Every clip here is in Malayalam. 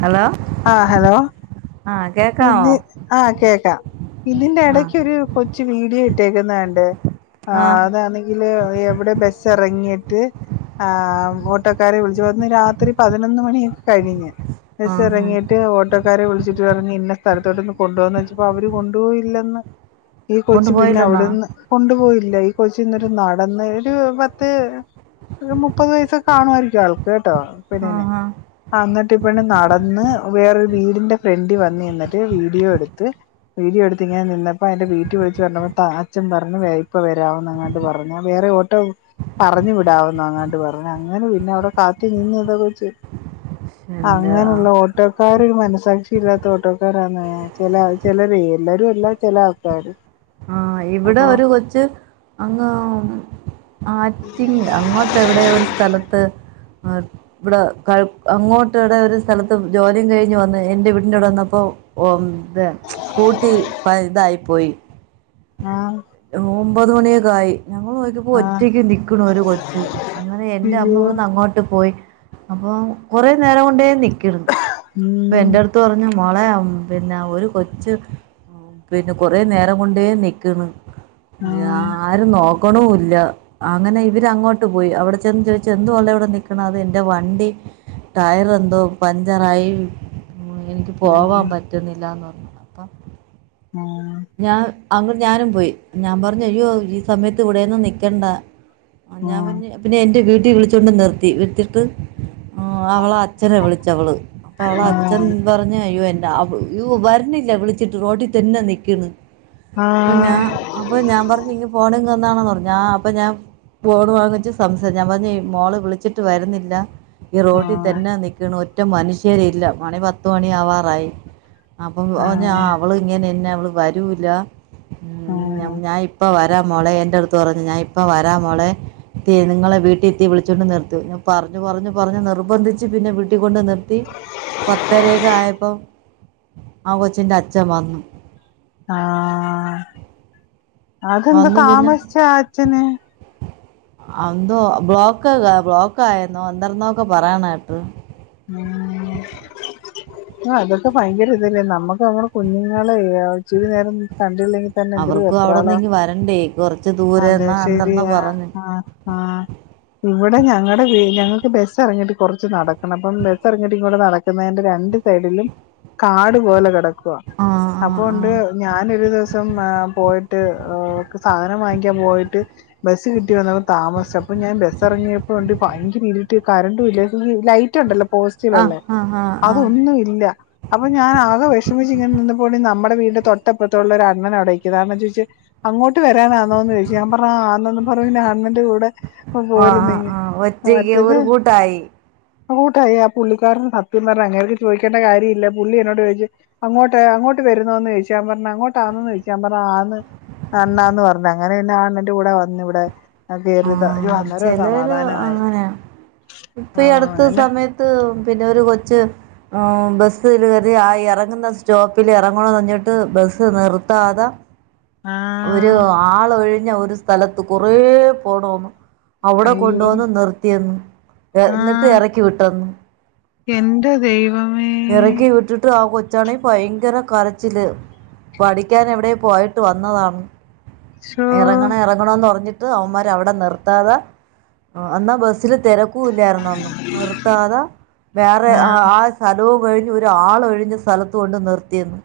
ഹലോ ആഹ് ഹലോ ആഹ് ഇന്ന് ആഹ് കേക്കാം ഇന്നിന്റെ ആ ഇടക്കൊരു കൊച്ചു വീഡിയോ ഇട്ടേക്കുന്നണ്ട് ആ ആഹ് അതാണെങ്കില് എവിടെ ബസ് ഇറങ്ങിയിട്ട് ആഹ് ഓട്ടക്കാരെ വിളിച്ചു പറഞ്ഞ്. രാത്രി പതിനൊന്ന് മണിയൊക്കെ കഴിഞ്ഞ്. ആ ആ കഴിച്ചെറങ്ങിയിട്ട് ഓട്ടോക്കാരെ വിളിച്ചിട്ട് പറഞ്ഞു ഞ്ഞി ഇന്ന സ്ഥലത്തോട്ടൊന്ന് കൊണ്ട് പോവോന്നോയ്ച്ചപ്പോ അവര് കൊണ്ടുപോയില്ലന്ന്. ഈ കൊച്ചു പിന്നെ കൊണ്ടുപോയില്ലെന്നോ അവിടെന്ന് കൊണ്ടുപോയില്ല. ഈ കൊച്ചിന്നിട്ട് നടന്ന് ഒരു പത്ത് ഒരു മുപ്പത് വയസ്സൊക്കെ കാണുവായിരിക്കും ആൾക്ക് കേട്ടോ ആ പെണ്ണിന്. ആ ആന്നിട്ട് ഈ പെണ്ണ് നടന്ന് വേറൊരു വീടിന്റെ ഫ്രണ്ടി വ ന്ന് നിന്നിട്ട് വീഡിയോ എടുത്ത് വീഡിയോ എടുത്ത്ങ്ങനെ നിന്നപ്പോ അയിന്റെ വീട്ടിൽ വിളിച്ച് പറഞ്ഞപ്പോ താ അച്ഛൻ പറഞ്ഞു. വേ ഇപ്പ വരാവെന്നെങ്ങാണ്ട് പറഞ്ഞു. ഞാൻ വേറെ ഓട്ടോ പറഞ്ഞു വിടാവെന്നോ എങ്ങാണ്ട് പറഞ്ഞ്. അങ്ങനെ പിന്നെ അവടെ കാത്തി നിന്ന് ഇതേ കൊച്ച് എൻ്റെ ആ അങ്ങനെയുള്ള ഓട്ടോക്കാരൊരു മനസ്സാക്ഷി ഇല്ലാ ത്തോട്ടോക്കാരാന്ന്. ചില ചിലര് എല്ലാരും അല്ല. ചില ആൾക്കാര് ആഹ് ഇവിടെ അപ്പൊ ഒര് കൊച്ച് അങ്ങ് ഉം ആറ്റിങ്ങലോ അങ്ങോട്ടെവിടെയോ ഒരു സ്ഥലത്ത് നിർ ഇവിടെ കഴ്‌ അങ്ങോട്ടിവിടെ ഒരു സ്ഥലത്ത് ജോലിയും കഴിഞ്ഞ് വന്ന് എന്റെ വീടിന്റെവിടെ വന്നപ്പോ ഓം ഇത് സ്കൂട്ടി പഴ്തായി പോയി ആഹ് ഓമ്പത് മണിയൊക്കെ ആയി. ഞങ്ങള് നോക്കിയ പ്പോ ആ ഒറ്റയ്ക്ക് നിക്ക്‌ണു ഒരു കൊച്ച്. അങ്ങനെ എൻറെ അമ്മ അയ്യോ ഇവിടുന്ന് അങ്ങോട്ട് പോയി. അപ്പോ കൊറെ നേരം കൊണ്ടേ നിക്ക്ണ് അപ്പോ ഉം എന്റെ അടുത്ത് പറഞ്ഞ് മോളെ ഉം പിന്നെ ഒരു കൊച്ച് പിന്നെ കൊറേ നേരം കൊണ്ടേ നിക്കണ്. ആ ആരും നോക്കണൂല്ല. അങ്ങനെ ഇവര് അങ്ങോട്ട് പോയി. അവിടെ ചെന്ന് ചോയിച്ചു. എന്തുവാണെ ഇവിടെ നിക്കണത് എന്റെ വണ്ടി ടയർ എന്തോ പഞ്ചറായി. എനിക്ക് ആ പോവാൻ പറ്റുന്നില്ലാന്ന് പറഞ്ഞു. അപ്പം ഉം ഞാൻ അങ്ങോട്ട് ഞാനും പോയി. ഞാൻ പറഞ്ഞു. അയ്യോ ഈ സമയത്ത് ഇവിടെ ഒന്നും നിക്കണ്ട. ആഹ് ആ ഞാൻ പറഞ്ഞ്, പിന്നെ എന്റെ വീട്ടിൽ വിളിച്ചോണ്ട് നിർത്തി. നിർത്തിട്ട് ആഹ് അവള അച്ഛനെ വിളിച്ചവള്. അപ്പോ അവളെ അച്ഛൻ പറഞ്ഞ് അയ്യോ എന്റെ യ്യോ വരണില്ല വിളിച്ചിട്ട്. റോട്ടി തന്നെ നിക്കണ്. ആ അപ്പ ഞാൻ അപ്പ ഞാൻ പറഞ്ഞ് ഇങ്ങ് ഫോണിങ്ങ് തന്നാണ്ന്ന് പറഞ്ഞ്. അപ്പോ ഞാൻ ഫോണ് വാങ്ങിച്ചു സംസാ, ഞാൻ പറഞ്ഞു മോള് വിളിച്ചിട്ട് വരുന്നില്ല ഈ ആ റോട്ടി ആ തന്നാ നിക്ക്ണ്. ഒറ്റ മനുഷ്യരില്ല. മണി പത്ത് മണി ആവാറായി. അപ്പോ ഓഞ്ഞ ആഹ് അവള് ഇങ്ങനെന്നെ അവള് വരൂല ഉം ആഹ് ഞ്ഞം ഞാൻ ഇപ്പ വരാ മോളെ. എന്റെ അടുത്ത് പറഞ്ഞു ഞാൻ ഇപ്പ വരാ മോളെ. ത്തി നിങ്ങളെ വീട്ടിത്തി വിളിച്ചോണ്ട് നിർത്ത്. ഞാൻ പറഞ്ഞു പറഞ്ഞു പറഞ്ഞ് നിർബന്ധിച്ച് പിന്നെ വി ട്ടിക്കൊണ്ട് നിർത്തി. പത്തര ഒക്കെ ആയപ്പം ആ കൊച്ചിന്റെ അച്ഛൻ വന്നു. ആഹ്. അതെന്താ താമസിച്ചാ ആഹ് അച്ഛന് അന്തോ ബ്ലോക്ക് ബ്ലോക്ക് ആയെന്നോ? എന്തരുന്നോക്കെ പറയാണേട്ടു ഉം ആഹ് അതൊക്കെ ഭയങ്കര ഇതല്ലേ? നമ്മുക്ക് നമ്മടെ കുഞ്ഞുങ്ങള് ഇച്ചിരി നേരം കണ്ടില്ലെങ്കി തന്നെ എന്തൊരു അവർക്കും അവിടെ നിന്ന് വെപ്രാളവാ. ഇങ്ങ് വരണ്ടേ കുറച്ച് ദൂരെ അതെ എന്നാ എന്തെന്നോ ശരിയാ. പറഞ്ഞു ആഹ് ആഹ് ഇവിടെ ഞങ്ങടെ വീ ഞങ്ങക്ക് ബസ് എറങ്ങിട്ട് കൊറച്ച് നട ക്കണം അപ്പം ബസ്സ് എറങ്ങിട്ട് ഇങ്ങോട്ട് നടക്കുന്നതിന്റെ രണ്ട് സൈഡിലും കാടു പോലെ കെടക്കുവാ ആഹ് അപ്പോണ്ട് ഞാൻ ഒരു ദിവസം ഏഹ് പോയിട്ട്. ഏഹ് സാധനം വാങ്ങിക്കാൻ പോയിട്ട് ബസ് കിട്ടി വന്നപ്പൊ താമസം അപ്പൊ ഞാൻ ബസ് ഇറങ്ങിയപ്പോണ്ട് ഭയങ്കര ഇരുട്ട് കറണ്ടുംല്ല ഈ ലൈ റ്റുണ്ടല്ലോ ആ ആ പോസ്റ്റിലുള്ള ആ ആ ആ അതൊന്നും ല്ല അപ്പൊ ഞാൻ ആക വിഷമിച്ച് ഇങ്ങെനെ നിന്നപ്പൊ ഇണ്ട് നമ്മുടെ വീടിന്റെ തൊട്ടപ്പുറത്തുള്ള ഒരു അണ്ണനവിടെ നിക്കുന്ന് അണ്ണൻ ചോയിച്ച് അങ്ങോട്ട് വരാനാന്നോന്ന് ചോയ്ച്ചു ഞാൻ പറഞ് ആന്നന്ന് പറഞ്ഞു ഞാൻ അണ്ണന്റെ കൂടെ ഒപ്പ പോരുന്നെങ്ങ് മറ്റത് തായി ആ കൂട്ടായി ആ പുള്ളിക്കാരന് സത്യം പറഞ്ഞ അങ്ങനൊന്നും ചോയിക്കേണ്ട കാര്യവില്ല പുള്ളി എന്നോട് ചോയിച്ച് അങ്ങോട്ട് അങ്ങോട്ട് വരുന്നന്ന് ചോയ്ച്ചു ഞാൻ പറഞ്ഞ് അങ്ങോട്ടാന്ന് ചോയ്ച്ചു ഞാൻ പറഞ്ഞ് ആന്ന് അണ്ണാന്ന് പറഞ്ഞ് അങ്ങനെ പിന്നെ ആ അണ്ണന്റെ കൂടെ വന്നിവിടെ ആ കേറി ത അന്നേരു ചിലര് സമാധാന അങ്ങനെ യെആ നെ ന്ത്പിന്നെ ഒരു കൊച്ച് ആബസ്സ്കേറി ആ ഇറങ്ന്ന സ്റ്റോപ്പില് ഇറങ്ങണൊന്നറിഞ്ഞിട്ട് ബസ്സ് നിർത്താതെ ആഹ് ഒരു ആള് ഒഴിഞ്ഞ ഒരു സ്ഥലത്ത് കൊറേ പോണെന്ന് അവിടെ അയ്യോ കൊണ്ടുവന്ന് നിർത്തിയ ന്ന് ആ എന്നിട്ട് ഇറക്കി വിട്ടന്ന് എന്റെ ദൈവമേ റക്കി വിട്ടു ആ കൊച്ചാണങ്കി ഭയങ്കര കരച്ചില് പഠിക്കാനെ എവിടെ പോയട്ട് വന്നതാണ് ശോ ഇറങ്ങ ങ്ങണംഇറങ്ങ ണോന്ന്പറഞ്ഞിട്ട് അവന്മാര് അവിടെ നിർത്താതഎന്നാ ബസ്സില് തെര ക്കുഇല്ലായിരുന്ന അന്ന് നിർത്താതെ വേറെ ആ സ്ഥലവും കഴിഞ്ഞ് ഒരാ ള്ഒഴിഞ്ഞ സ്ഥലത്ത കൊണ്ട് നിർത്തിയ ന്ന്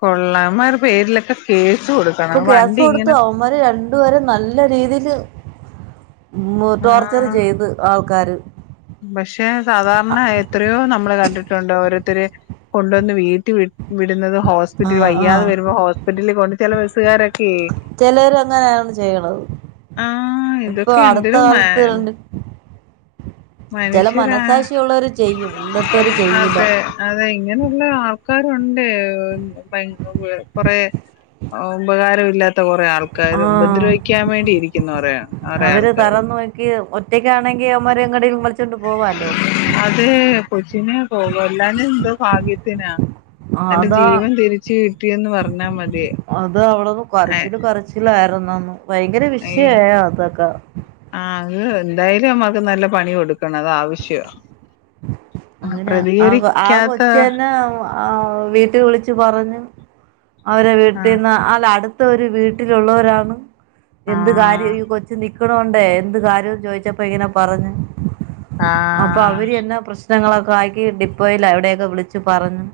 കൊള്ളാ ന്മാരെ പേരിലൊക്കെ കേസ് കൊടുക്ക ഇപ്പ കേസ് കൊടുത്ത്ആവന്മാര് രണ്ടുപേരെ നല്ല രീതിയില് മ്ടോർച്ചർ ആ ചെയ്ത് ആൾക്കാര് പക്ഷെ സാധാരണ എത്രയോ നമ്മള് കണ്ടിട്ടുണ്ട് ഓരോരുത്തര് കൊണ്ടന്ന് വീഴ്‌ത്തി വിടുന്നതും ആ ഹോസ്പിറ്റില് ആ വയ്യാതെ വരുമ്പോ ഹോസ്പിറ്റലിൽ കൊണ്ട് ചെല ബസ്സുകാരൊക്കെ ചെലര് അങ്ങനെയാണ് ചെയ്യണത് ആഹ് ഇപ്പൊ ഇതൊക്കെ അടുത്ത എന്തൊരു മ കാലത്ത് രണ്ട് ചില മനസാക്ഷിയുള്ളവർ ചെയ്യും ഇല്ലാത്തവർ ചെയ്യൂല മന്‌ഷ്യരാഅതെ അതെ ഇങ്ങനെയുള്ള ആൾക്കാരുണ്ട് മന്ഷ്കൊറെ ഉപകാരമില്ലാത്ത ആ കുറെആൾക്കാരും ഉപദ്രവിക്കാൻ വേണ്ടിയിരിക്കുന്ന കൊറെആൾക്കാരും ക്ക് ഒറ്റയ്ക്കണെങ്കി അവന്മാരങ്ങ ട്ടേങ്കിലും വലി ചൊണ്ട് പോവാല്ലൊ അത് കൊച്ചിനെ കൊകൊല്ലാ ഞഎന്തോ ഭാഗ്യത്തിനാ ആ, എന്റെ അതാ ജീവൻ തിരിച്ച് കിട്ടിയന്ന് പറഞ്ഞാ മതി എ ലായിരുന്ന ന്ന് ഭയങ്കര വിഷയയി അതൊക്കെ ആ അത് എന്തായാലും അവന്മാർക്ക് നല്ല പണി കൊടുക്കണം അത് ആവശ്യ അങ്ങന അആ കൊച്ച് നെ ആ വീട്ടിവിളിച്ച് പറഞ്ഞു അവര ആഹ് വീട്ടിന്ന് അല്ലടുത്ത ഒരു വീട്ടിലുള്ളൊരാണ് എന്ത് ആഹ് കാര്യം ഈ കൊച്ച് നി നിക്കണൊണ്ടെഎന്ത് കാര്യവും ചോയിച്ചപ്പ ഇങ്ങനെ പറഞ്ഞ് അപ്പ അവര് ആഹ് തന്ന പ്രശ്നങ്ങളൊക്കെ ആക്കി ഡിപ്പോയിലൊ എവിടെക്കെ വിളിച്ചു പറഞ്ഞു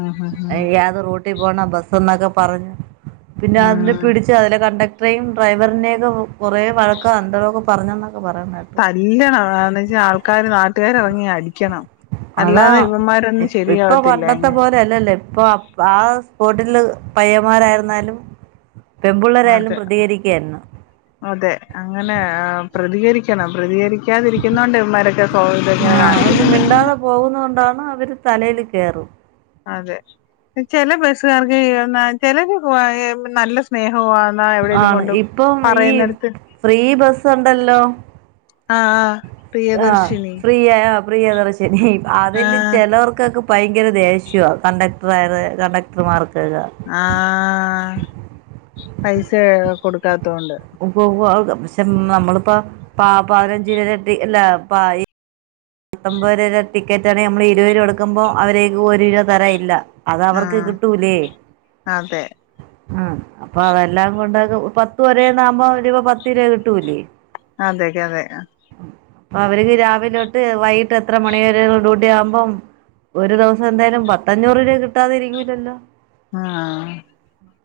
ഉം ഉം ഉം ഏത് റൂട്ടി കുട്ടി പോണബസ് എന്നക്കെ പറഞ് പിന്നെ ഉം അവനപിടി ച്അതിലെ കണ്ടക്ടറേയും ഡ്രൈവറനെയും ഒക്കെ കൊറേ വഴക്കാ എന്തോ രൊക്കപറഞ്ഞന്നൊക്കപറയണ കേട്ടു പറയായി തല്ലണം നാലഞ്ച് ആൾക്കാര് നാട്ടുകാര്ഇറങ്ങിഅടിക്കണം അതാ അല്ലാതെ ഇവന്മാരൊന്നും ശരിയാവത്തില്ല അങ്ങ് പണ്ടഅല്ല ല്ല ഇപ്പൊ ആ സ്പോട്ടില് പയ്യന്മാരായിരുന്നാലും പെമ്പുള്ളരായലും അതെ പ്രതികരിക്കുയിരുന്നു അതെ അങ്ങനെ പ്രതികരിക്കണം പ്രതികരി ക്കാതിരിക്കുന്നൊണ്ട ഇന്മാരൊക്കെ സ്വതന്ത്രം കാണിന്നത് പോകുന്നത് കൊണ്ടാണ് അവര് തലയിൽ കേറും അതെ ചില ബയ്സ്സുകാർക്ക് എന്നചിലര് പൊയ ന്നല്ല ആണ് ഇപ്പം ഈ പറയുന്നെടത്ത് ഫ്രീ ബസ്സ് ഉണ്ടല്ലോ ആഹ് ആഹ് ആ പ്രിയദർശിനി പ്രിയ അഹ് പ്രിയദർശിനി അതില് ആഹ് ചിലവർക്കൊക്കെ ഭയങ്കര ദേഷ്യവ കണ്ടക്ടർ കണ്ടക്ടർമാർക്കൊക്കെ ആഹ് പൈസ കൊട്ക്കാത്തൊണ്ട് പെ പ്ശെ നമ്മളിപ്പ പപതിനഞ്ച് രൂപ ടെട്ടി അല്ല പ പത്തൊമ്പത് രൂപ ടിക്കറ്റ ആണെങ്കിൽ നമ്മള് ഇരുത് രൂപ കൊടുക്കുമ്പോം അവരേല്ഒരു രൂപ തരൻ ഇല്ല അത് അവർക്ക് ആഹ് കിട്ടൂലേ അതെ ഉം അപ്പൊ അതെല്ലാം കൊണ്ട പത്തു വരേന്നാവകുമ്പോ പത്ത് രൂപ കിട്ടൂലേ അതെക്കെ അതെ അപ്പൊ അവർക്ക് രാവിലെതൊട്ട് വൈകിട്ട് എത്ര മണിയരെ ഡൂട്ടി ആകുമ്പം ഒരു ദിവസം എന്തായാലും പത്തഞ്ഞൂറ് രൂപ കിട്ടാതതി ഇരിക്കലല്ലോ ആഹ്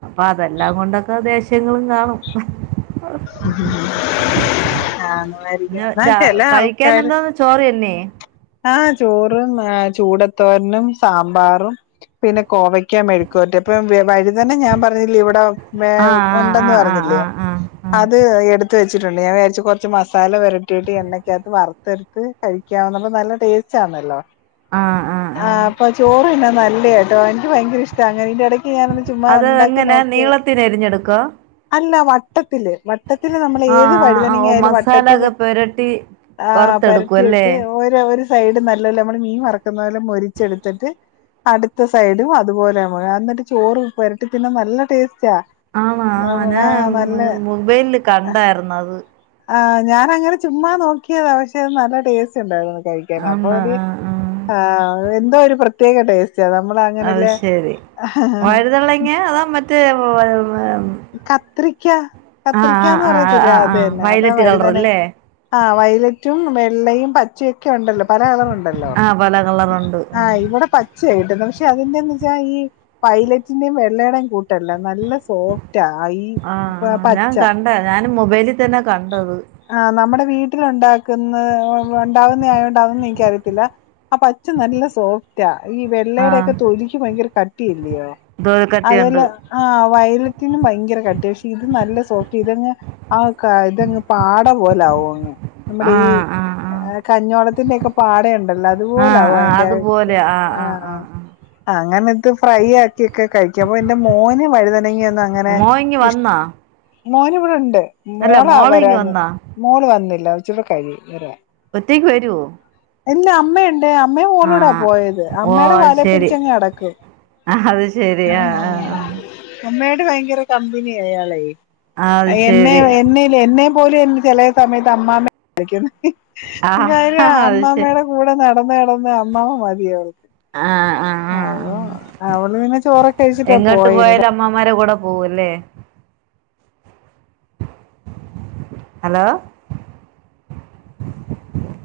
അപ്പൊ അതെല്ലാം കൊണ്ടൊക്കെ ദേഷ്യങ്ങളും കാണും ആഹ് രിക്കും പിന്നെ എന്നാ രാ ചെല കഴിക്കാൻ ആൾക്കാര് എന്താന്ന് ചോറ് തന്നെ ആഹ് ചോറും ആ ചൂടത്തോരനും സാമ്പാറും പിന്നെ കോവയ്ക്കാൻ മെഴുക്കുപേരട്ടി അപ്പൊ വ ഴുതന ഞാൻ പറഞ്ഞില്ലേ ഇവിടെ ആ ആ ആ ഉണ്ടെന്ന് ആ പറഞ്ഞില്ലേ ആ ആ ആ അത് എടുത്ത് വെച്ചിട്ടുണ്ട്. ഞാൻ വിചാരിച് കുറച്ചച്ച് മസാല വെരട്ടി ആയിട്ട് എണ്ണക്കകത്ത് വറുത്തെടുത്ത് കഴിക്കാവുന്നപ്പ നല്ല ടേസ്റ്റ് ആണല്ലോ ആ ആ ആ ആഹ് അപ്പ ചോർ തിന്നാൻ നല്ലയാട്ടോ എനിക്ക് ഭയങ്കര ഇഷ്ട അങ്ങനെ എന്റെ ഇടയ്ക്ക് ഞാനൊന്ന് ചുമ്മാ അത് ഉണ്ടാക്കി എങ്ങനെ നോക്കിയത് നീളത്തിന് എരിഞ്ഞെടുക്കോ അല്ല വട്ടത്തില് വട്ടത്തി നമ്മൾ ഏത് ആഹ് ആഹ് വഴുതനങ്ങ ഓഹ് ആയാലും മസാല വട്ടത്തി ഒക്കെ പെരട്ടി ആ വറുത്തെടുക്കും അല്ലേ പരട്ടിയിട്ട് ഒരു സൈഡ് നല്ലല്ലെ നമ്മള് മീൻ വറക്കുന്ന പോലെ മൊരിച്ചെടുത്തിട്ട് അടുത്ത സൈഡും അതുപോലെ എന്നിട്ട് ചോറ് പുരട്ടി പിന്നെ നല്ല ടേസ്റ്റാ ആഹ് നല്ല മുബൈലില് കണ്ടായിരുന്നു അത് ആ ഞാനങ്ങനെ ചുമ്മാ നോക്കിയതാ പക്ഷെ നല്ല ടേസ്റ്റ് ച്ച് ഉണ്ടായിരുന്നു കഴിക്കാൻ, അപ്പോ ആണോ അത് ആഹ് ആഹ് എന്തോ പ്രത്യ ടേസ്റ്റ് നമ്മളാ അത് ശരി വഴുതള്ളങ്ങ അതാ മറ്റേ കത്രിക്ക ആഹ് കത്രിക്കന്ന് ആഹ് പറയാത്തില്ല ആഹ് ആഹ് അതന്നെ അതാ വയലറ്റ് വഴുതനെ കളറല്ലേ ആഹ് വയലറ്റും വെള്ളയും പച്ചയൊക്കെ ഒണ്ടല്ലോ പല കളർ ഉണ്ടല്ലോ ആഹ് പല കളറുണ്ട് ആഹ് ഇവിടെ പ തീർച്ചയായിട്ടും പക്ഷെ അതിന്റെന്ന് വെച്ചാൽ ഈ പൈലറ്റിന്റെയും വെള്ളടയും കൂട്ടല്ല നല്ല സൊഫ്റ്റ ഈ പച്ച ഞാനും മൊബൈലിൽ തന്നെ കണ്ടത് ആഹ് നമ്മുടെ വീട്ടില് ഉണ്ടാക്കുന്ന ഉണ്ടാവുന്നായോണ്ട് അതൊന്നും എനിക്കറിയത്തില്ല അപ്പച്ച നല്ല സോ റ്റ ഈ വെള്ളയുടെ ആഹ് ഒക്കെ തൊലിക്ക് ഭയങ്കര കട്ടിയല്ലയോ ദോൽക്കട്ടിയുണ്ട് അതെലെ ആഹ് വയലത്തിനും ഭയങ്കര കട്ടി പക്ഷെ ഇത് നല്ല സോഫ്റ്റ് ഇതങ്ങ് ആകാ ഇതങ് പാട പോലെ ആവു അങ്ങ് നമ്മടെ ഈ ആഹ് ആഹ് ആഹ് എഹ് കഞ്ഞോടത്തിന്റെൊക്കെ പാടയുണ്ടല്ലോ ആഹ് അതുപോലാവോ ആഹ് അതിന്റെറെ അതുപോലെ ആഹ് ആഹ് ആഹ് ആഹ് അങ്ങനെ ഇത് ഫ്രൈ ആക്ക്യോക്കെ കഴിക്ക അപൊ എന്റെ മോന് വഴുതനങ്ങി ഒന്നും അങ്ങനെ മോഇങ് ഇഷ് വന്നാ മോന് ഇവിടെണ്ട് അല്ല മോളാ മോള് ഇങ്ങ് വരാഞ് വന്നാ മോള് വന്നില്ല കൊറച്ചുടെ കഴിയു വരാൻ ഒറ്റെക്ക് വരുവോ ഇല്ല അമ്മയുണ്ട് അമ്മെ മോള്ളൂടാ ആഹ് പോയത് ഓ അമ്മയുടെ അത് വാലെ ശരി പിടിച്ചങ് അടക്കും അത് ശരിയാ ആഹ് ആഹ് അമ്മയേട് ഭയങ്കര കമ്പനിയ അയാളെ ആഹ് അത് എന്നെ ശരി എന്നെ ലെന്നെ പോലും ചെലേ സമയത്ത് അമ്മ്മെ ളിക്കുന്നെ എന്തായാലും ആഹ് അത് ശരി അമ്മ്മയുടെ കൂടെ നടന്ന ടന്ന അമ്മാമാ മതിയ അവൾക്ക് ആഹ് ആഹ് ആഹ് അവ ആഹ് അവള്ന്നെ ചോറൊക്കെഴിച്ചിട്ടാ പോയനി മ്മാമ്മാരെടെ കൂടെ പോവു അല്ലേ ഹലോ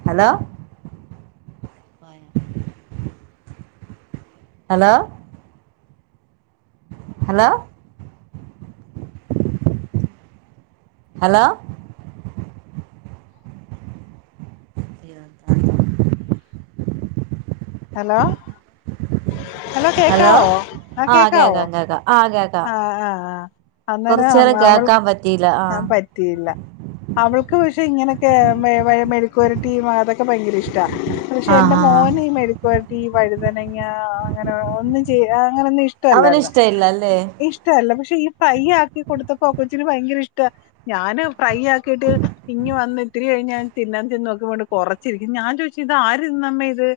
ഹലോ മഴ hello hello hello [inaudible] hello hello കേക്കാവോ ആഹ് കേക്കാവോ കേക്കാം കേക്കാം ആഹ് കേ ആഹ് ആഹ് അന്നേരം അവൾ കേക്കാൻ പറ്റിയില്ല ആ ആഹ് പ റ്റിയില്ല അവൾക്ക് പക്ഷെ ഇങ്ങനെയൊക്കെ മെഴു മെഴു മെഴുക്കു വരട്ടി അതൊക്കെ ഭയങ്കര ഇഷ് ടാ പക്ഷേ എന്റെ ആഹ് ആഹ് മോന് മെഴു ക്കുവര്ത്തീ വഴുതനങ്ങ അങ്ങനെ ഒന്നും ചെയ അങ്ങനെ ഒന്നും ഇഷ് അവന് ഇഷ്ട ഇല്ല അല്ലേ ഇഷ്ട അല്ല പക്ഷേ ഈ ഫ്രൈ ആക്കി കൊടുത്തപ്പോ ആ കൊച്ചിന് ഭയങ്കര ഇഷ്ട ഞാന് ഫ്രൈ ആക്കിട്ട് പിന്നെ വന്ന് ഇത്തിരി കഴിഞ്ഞ് ഞാൻ തിന്നാൻ ചെന്നോക്കുമ്പട്ട് കൊറച്ചിരിക്കും ഞാൻ ചോയ്ച്ച് ഇത് ആര് തിന്നമ്മേ ഇത്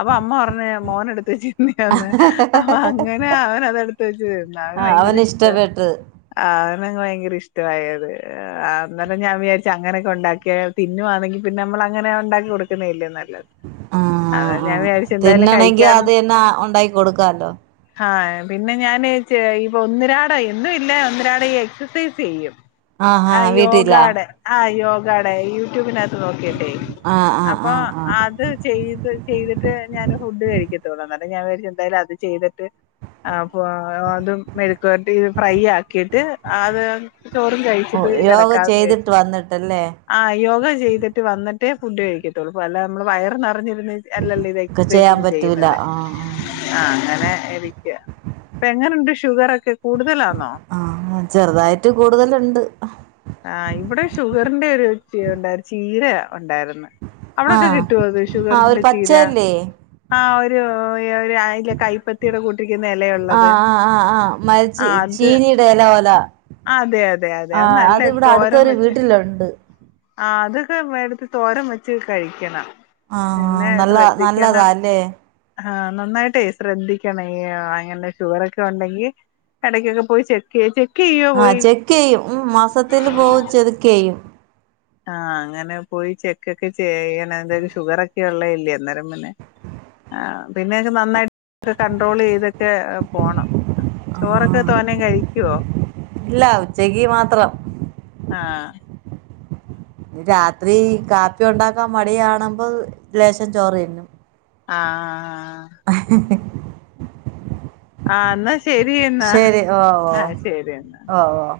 അപ്പൊ അമ്മ പറഞ്ഞു മോന് എടുത്ത് കഴിച്ചാ [unintelligible] ന്ന് അപ്പൊ അങ്ങനെ അവൻ അത് എടുത്ത് വെച്ച് കയ് ആഹ് അവന് ഇഷ്ടപ്പെട്ട് ആഹ് അവനങ് ഭയങ്കര ഇഷ്ടമായത് അന്നേരം ഞാൻ വിചാരിച്ചു അങ്ങനെയൊക്കെ ഉണ്ടാക്കിയ തിന്നുവാണെങ്കി പിന്നെ നമ്മള് അങ്ങനെ ഉണ്ടാക്കി കൊടുക്കുന്നല്ലേ നല്ലത് അതാ ആഹ് ഞാൻ ആഹ് വിചാരിച്ചു എന്തായാലും തിന്നാണെങ്കി കഴിക്കാൻ അതെന്നെ ഉണ്ടാക്കി കൊടുക്കാല്ലോ ആഹ് പിന്നെ ഞാന് ചെ ഇപ്പൊ ഒന്നിരാട എന്നും ഇല്ല ഒന്നരാട എക്സസൈസ് ചെയ്യും ആഹാ ആഹ് വീട്ടിലാ യോഗാടെ ആഹ് യോഗാടേ യൂട്യൂബിനകത്ത് നോക്കിട്ടെ ആഹ് ആഹ് അപ്പൊ ആഹ് ആഹ് അത് ചെയ്ത് ചെയ്തിട്ട് ഞാന് ഫുഡ് കഴിക്കത്തൊള്ള അന്നേരം ഞാൻ എന്തായാലും അത് ചെയ്തിട്ട് അപ്പൊ അതും മെഴുക്കുവരട്ടി ഫ്രൈ ആക്കിയിട്ട് അത് ചോറും ഓ കഴിച്ചിട്ട് യോഗ കിടക്കാന്ന് ചെയ്തിട്ട് വിചാരിച്ച് വന്നിട്ടല്ലേ ആഹ് യോഗ ചെയ്തിട്ട് വന്നിട്ടേ ഫുഡ് കഴിക്കത്തൊള്ളൂ. അല്ല നമ്മളെ വയർ നിറഞ്ഞിരുന്ന് അല്ലല്ലോ ഇത് ഒക്കെ എക്സസൈസ് ചെയ്യാൻ ഒന്നും പറ്റൂല ചെയ്യുന്നത് ആഹ് ആഹ് അങ്ങനെ ഇരിക്ക ഇപ്പെങ്ങനുണ്ട് ഷുഗർ ഒക്കെ കൂടുതലാണോ ആഹ് ചെറ്തായിട്ട് കൂടുതല്ണ്ട് ആഹ് ഇവിടെ ഷുഗറിന്റെ ഒരു പിന്നെ ചീര ഉണ്ടായിരുന്നു അവിടൊക്കെ ആഹ് കിട്ടുവോ അത് ആഹ് ഒരു ഷുഗറിന്റെ ചീര പച്ചയല്ലേ ആഹ് ഒരു ഒരു അയ് ലെ കൈപ്പത്തിയുടെ കൂട്ടിരിക്കുന്ന എലയുള്ളത് ആഹ് ആഹ് ആഹ് ആഹ് മരിച്ചി ആ അത് ചീനിയുടെ ഇല പോല അതെ അതെ അതെ അത് ആഹ് നല്ല ഇവിടെ തോരം അടുത്തൊരു വെച് വീട്ടിലുണ്ട് ആഹ് അതൊക്കെ മേടിച്ച് തോരം വെച്ച് കഴിക്കണം ആഹ് ന്നെ നല്ല ശ്രദ്ധിക്കണം നല്ലതാല്ലേ ആഹ് നന്നായിട്ടേ ശ്രദ്ധിക്കണേ ഈ അങ്ങനെ ഷുഗറൊക്കെ ഉണ്ടെങ്കി എടയ്ക്കൊക്കെ പോയി ചെക്ക് ചെയ്യ, ചെക്ക് ചെയ്യോ പോയി ക്കെയ്യും ഉം മാസത്തിൽ പോവും ചെത്ക്കെയ്യും ആഹ് അങ്ങനെ പോയി ചെക്കൊക്കെ ചെയ്യണം. എന്തായാലും ഷുഗർ ഒക്കെ ഉള്ള അല്ലേ അന്നേരം പിന്നെ ആഹ് പിന്നൊക്കെ നന്നായി ട്ട് കണ്ട്രോൾ ചെയ്തൊക്കെ പോണം. ചോറൊക്കെ ആഹ് തോനെ കഴിക്കുവോ? ഇല്ല ഉച്ചയ്ക്ക് മാത്രം ആഹ് രാത്രി കാപ്പി ഉണ്ടാക്കാൻ മടിയാണുമ്പോ ലേശം ചോറ് തിന്നും ആഹ് ആഹ് ന്നാ ശരിയ എന്നാ ശരി ഓ ആഹ് ശരി എന്നാ ഓ ഓ ഓ